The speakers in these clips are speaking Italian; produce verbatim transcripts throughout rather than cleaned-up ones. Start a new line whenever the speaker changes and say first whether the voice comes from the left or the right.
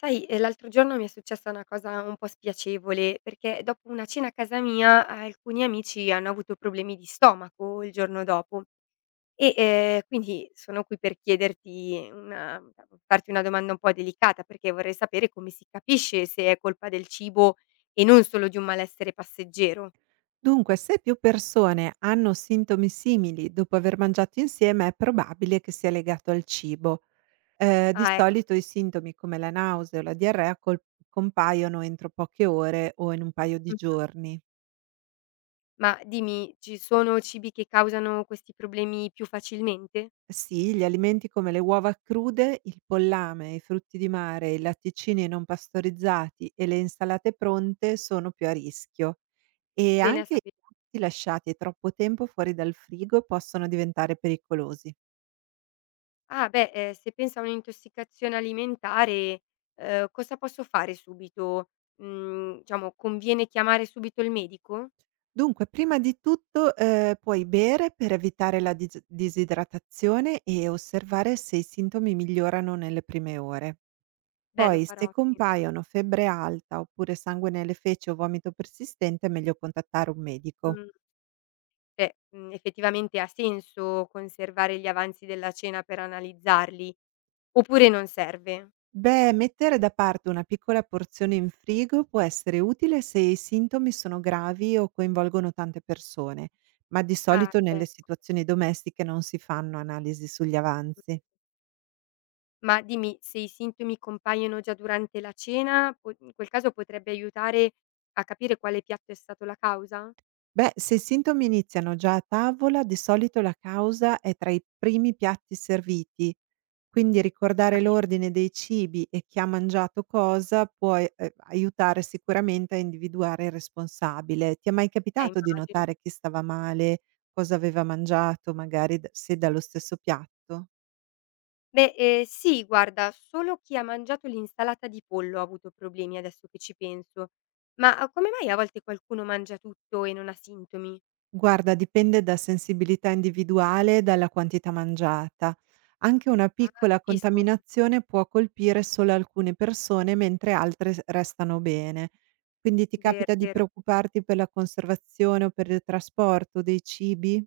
left: Sai, ehm, l'altro giorno mi è successa una cosa un po' spiacevole, perché dopo una cena a casa mia alcuni amici hanno avuto problemi di stomaco il giorno dopo e, ehm, quindi sono qui per chiederti una farti una domanda un po' delicata, perché vorrei sapere come si capisce se è colpa del cibo e non solo di un malessere passeggero.
right: Dunque, se più persone hanno sintomi simili dopo aver mangiato insieme, è probabile che sia legato al cibo. Ehm, di
left: Ah, ec
right: solito i sintomi come la nausea o la diarrea col compaiono entro poche ore o in un paio di
left: Mh-mh.
right: giorni.
left: Ma dimmi, ci sono cibi che causano questi problemi più facilmente?
right: Sì, gli alimenti come le uova crude, il pollame, i frutti di mare, i latticini non pastorizzati e le insalate pronte sono più a rischio, e
left: Bene a
right: anche i
left: sape
right: piatti lasciati troppo tempo fuori dal frigo possono diventare pericolosi.
left: Ah beh, ehm, se pensa a un'intossicazione alimentare, ehm, cosa posso fare subito? Mhmm, diciamo conviene chiamare subito il medico?
right: Dunque, prima di tutto, ehm, puoi bere per evitare la dis disidratazione e osservare se i sintomi migliorano nelle prime ore.
left: Beh, lo
right: Poi, se
left: farò, sì.
right: compaiono febbre alta oppure sangue nelle feci o vomito persistente, è meglio contattare un medico.
left: Mh. Beh, mhmm, effettivamente ha senso conservare gli avanzi della cena per analizzarli, oppure non serve?
right: Beh, mettere da parte una piccola porzione in frigo può essere utile se i sintomi sono gravi o coinvolgono tante persone, ma di
left: Ah,
right: solito
left: ecco.
right: nelle situazioni domestiche non si fanno analisi sugli avanzi.
left: Ma dimmi, se i sintomi compaiono già durante la cena, po in quel caso potrebbe aiutare a capire quale piatto è stato la causa?
right: Beh, se i sintomi iniziano già a tavola, di solito la causa è tra i primi piatti serviti, quindi ricordare
left: Capi
right: l'ordine dei cibi e chi ha mangiato cosa può eh, eh, aiutare sicuramente a individuare il responsabile. Ti è mai
left: Eh,
right: capitato di
left: immagino.
right: notare chi stava male, cosa aveva mangiato, magari d- se dallo stesso piatto?
left: Beh, ehm, sì, guarda, solo chi ha mangiato l'insalata di pollo ha avuto problemi, adesso che ci penso. Ma ah, come mai a volte qualcuno mangia tutto e non ha sintomi?
right: Guarda, dipende da sensibilità individuale e dalla quantità mangiata. Anche una
left: Ah,
right: piccola
left: capisco,
right: contaminazione può colpire solo alcune persone, mentre altre s- restano bene. Quindi ti
left: vero,
right: capita di
left: vero.
right: preoccuparti per la conservazione o per il trasporto dei cibi?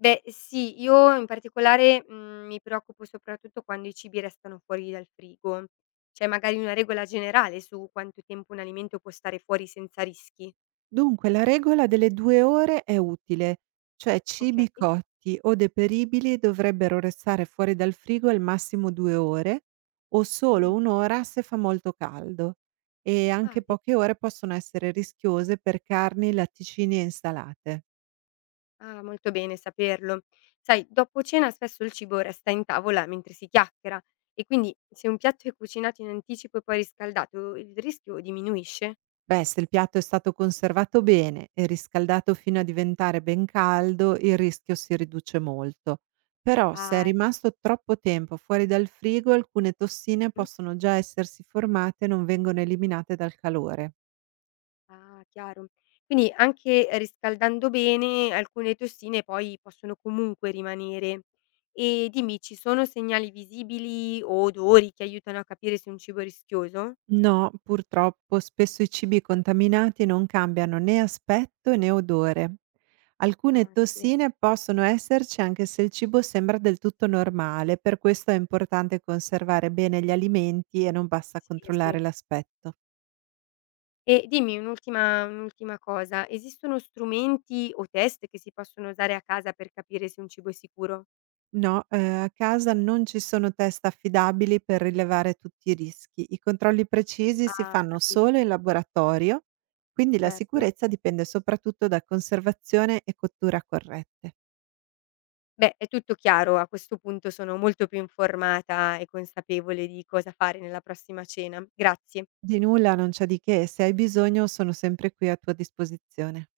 left: Beh sì, io in particolare, mhmm, mi preoccupo soprattutto quando i cibi restano fuori dal frigo. C'è magari una regola generale su quanto tempo un alimento può stare fuori senza rischi?
right: Dunque, la regola delle due ore è utile, cioè
left: Okay.
right: cibi cotti o deperibili dovrebbero restare fuori dal frigo al massimo due ore o solo
left: Mh.
right: un ora se fa molto caldo, e
left: Ah
right: anche
left: addi
right: poche ore possono essere rischiose per carni, latticini e insalate.
left: Ah, molto bene saperlo. Sai, dopo cena spesso il cibo resta in tavola mentre si chiacchiera e quindi se un piatto è cucinato in anticipo e poi riscaldato, il rischio diminuisce.
right: Beh, se il piatto è stato conservato bene e riscaldato fino a diventare ben caldo, il rischio si riduce molto. Però se è
left: Ah, ecco.
right: rimasto troppo tempo fuori dal frigo, alcune tossine
left: Mm,
right: possono già essersi formate e non vengono eliminate dal calore.
left: ah, chiaro. Quindi anche riscaldando bene, alcune tossine poi possono comunque rimanere. E dimmi, ci sono segnali visibili o odori che aiutano a capire se un cibo è rischioso?
right: No, purtroppo spesso i cibi contaminati non cambiano né aspetto né odore. Alcune
left: Ah, sì,
right: tossine possono esserci anche se il cibo sembra del tutto normale, per questo è importante conservare bene gli alimenti e non basta
left: sì, sì.
right: controllare l'aspetto.
left: E dimmi un'ultima un'ultima cosa, esistono strumenti o test che si possono usare a casa per capire se un cibo è sicuro?
right: No, eh, a casa non ci sono test affidabili per rilevare tutti i rischi. I controlli precisi si
left: Ah,
right: fanno
left: capito,
right: solo in laboratorio, quindi la
left: certo.
right: sicurezza dipende soprattutto da conservazione e cottura corrette.
left: Beh, è tutto chiaro, a questo punto sono molto più informata e consapevole di cosa fare nella prossima cena. Grazie.
right: Di nulla, non c'è di che, se hai bisogno sono sempre qui a tua disposizione.